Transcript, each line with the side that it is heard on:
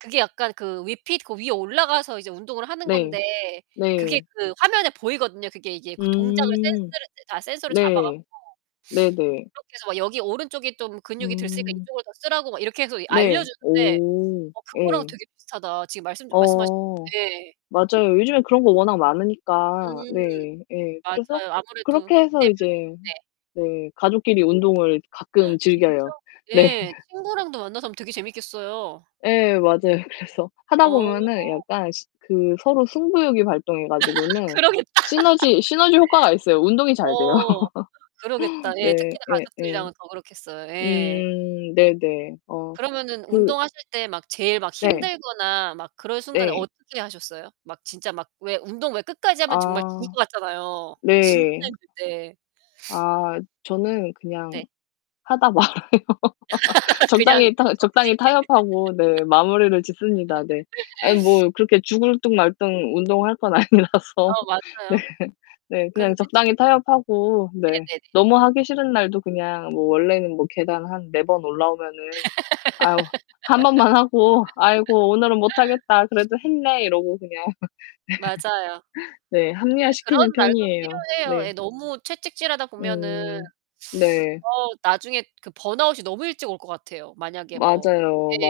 right: 그게 약간 그 위핏 그 위에 올라가서 이제 운동을 하는
left: 네.
right: 건데 그게
left: 네.
right: 그 화면에 보이거든요. 그게 이게 그 동작을
left: 음.
right: 센스를 다 센서를 잡아 갖고.
left: 네. 네네.
right: 그렇게 해서 막 여기 오른쪽이 좀 근육이 덜 쓰니까
left: 음.
right: 이쪽을 더 쓰라고 막 이렇게 해서
left: 네.
right: 알려주는데
left: 오.
right: 어 그거랑
left: 예.
right: 되게 비슷하다. 지금 말씀 주 말씀하신
left: 어.
right: 네.
left: 맞아요. 요즘에 그런 거 워낙 많으니까.
right: 음.
left: 네. 예. 그래서
right: 맞아요. 아무래도
left: 그렇게 해서
right: 비대면인
left: 이제
right: 네.
left: 네, 가족끼리 운동을 가끔
right: 진짜?
left: 즐겨요. 네.
right: 예. 친구랑도 만나서 하면 되게 재미있겠어요.
left: 예 맞아요. 그래서 하다
right: 어.
left: 보면은 약간 시 그 서로 승부욕이 발동해 가지고는
right: 그러겠다.
left: 시너지, 시너지 효과가 있어요. 운동이 잘 돼요.
right: 어. 그러겠다. 예
left: 네.
right: 특히나
left: 예예.
right: 가족들이랑은 더 그렇겠어요. 예.
left: 음. 네네. 어
right: 그러면은
left: 그
right: 운동하실 때 막 제일 막
left: 네.
right: 힘들거나 막 그럴 순간에
left: 네.
right: 어떻게 하셨어요? 막 진짜 막 왜 운동 왜 끝까지 하면 정말 죽을
left: 아
right: 것 같잖아요. 진짜
left: 네.
right: 힘들 때.
left: 아 저는 그냥
right: 네.
left: 하다 말아요.
right: 그냥
left: 적당히 타
right: 정지.
left: 적당히 타협하고 네, 마무리를 짓습니다. 네. 아니 뭐 그렇게 죽을 둥 말 둥 운동할 건 아니라서.
right: 어
left: 네.
right: 맞아요.
left: 네
right: 근데
left: 그냥
right: 저
left: 적당히 타협하고 네
right: 네네네네.
left: 너무 하기 싫은 날도 그냥 뭐 원래는 뭐 계단 한 4 번 올라오면은 아유, 1 번만 하고 '아이고 오늘은 못 하겠다. 그래도 했네.' 이러고 그냥.
right: 맞아요.
left: 네. 네 합리화
right: 근데
left: 시키는
right: 그런 날도
left: 편이에요.
right: 필요해요.
left: 네.
right: 예 너무 채찍질하다 보면은
left: 음 네.
right: 어 나중에 그 번아웃이 너무 일찍 올 것 같아요. 만약에 뭐 예
left: 맞아요.
right: 한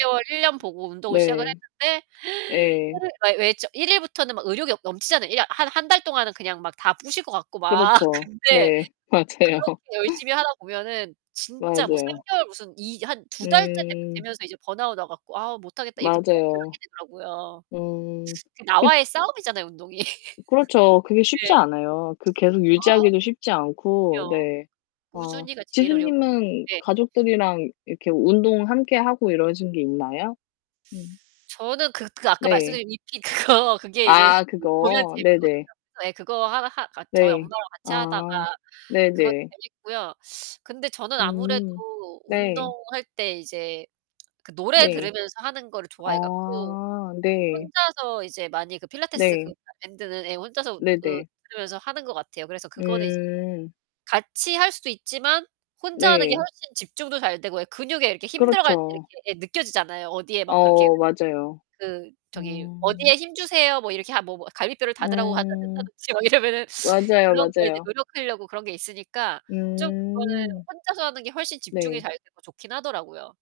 right: 6 개월 1 년 보고 운동을 시작을
left: 네.
right: 했는데
left: 예.
right: [unintelligible] 왜 좀 1 일부터는 막 의욕이 어 넘치잖아요. 이야 한 1 달 동안은 그냥 막 다 부실 것 같고 막
left: 그렇죠.
right: 근데
left: 네. 맞아요.
right: 그렇게 열심히 하다 보면은 진짜 뭐 3
left: 맞아요.
right: 개월 무슨 이 한 2 달째 되
left: 음.
right: 되면서 이제 번아웃 와 갖고 '아 못하겠다.' 이렇게 포기를 하게
left: 맞아요.
right: 되더라고요.
left: 음.
right: 그
left: 그
right: 나와의 싸움이잖아요 운동이.
left: 그렇죠. 그게 쉽지
right: 네.
left: 않아요. 그 계속 유지하기도 쉽지
right: 아.
left: 않고.
right: 그럼요.
left: 네. 어
right: 꾸준히가 제일
left: 지수
right: 어려운
left: 님은
right: 네.
left: 가족들이랑 이렇게 운동 함께 하고 이러신 게 있나요? 음.
right: 저는 그 그 아까
left: 네.
right: 말씀드린 위핏 그거 그게 이제
left: 아
right: 보면
left: 그거.
right: 재밌거든요.
left: 네네.
right: 예 그거 하 하 그니까 저희 엄마랑
left: 네.
right: 같이 하다가
left: 아.
right: 그거
left: 네네.
right: 재밌고요. 근데 저는 아무래도
left: 음 네.
right: 운동할 때 이제 그 노래
left: 네.
right: 들으면서 하는 거를 좋아해 갖고
left: 아 네.
right: 혼자서 이제 많이 그 필라테스 그
left: 네.
right: 밴드는 예 혼자서 그
left: 네네.
right: 들으면서 하는 것 같아요. 그래서 그거는 이제
left: 음.
right: 같이할 수도 있지만 혼자 하는 게
left: 네.
right: 훨씬 집중도 잘 되고 예 근육에 이렇게 힘 들어갈 때 이렇게
left: 그렇죠.
right: 예 느껴지잖아요. 어디에 막 그렇게
left: 어 맞아요.
right: 그 저기
left: 음.
right: 어디에 힘주세요. 뭐 이렇게 하 뭐, 뭐 갈비뼈를 닫으라고 한다
left: 음
right: 한다든지 뭐 이러면은
left: 맞아요,
right: 그런 거에 이제
left: 맞아요.
right: 노력하려고 그런 게 있으니까 좀 그거는
left: 음.
right: 혼자서 하는 게 훨씬 집중이
left: 네.
right: 잘 되고 좋긴 하더라고요.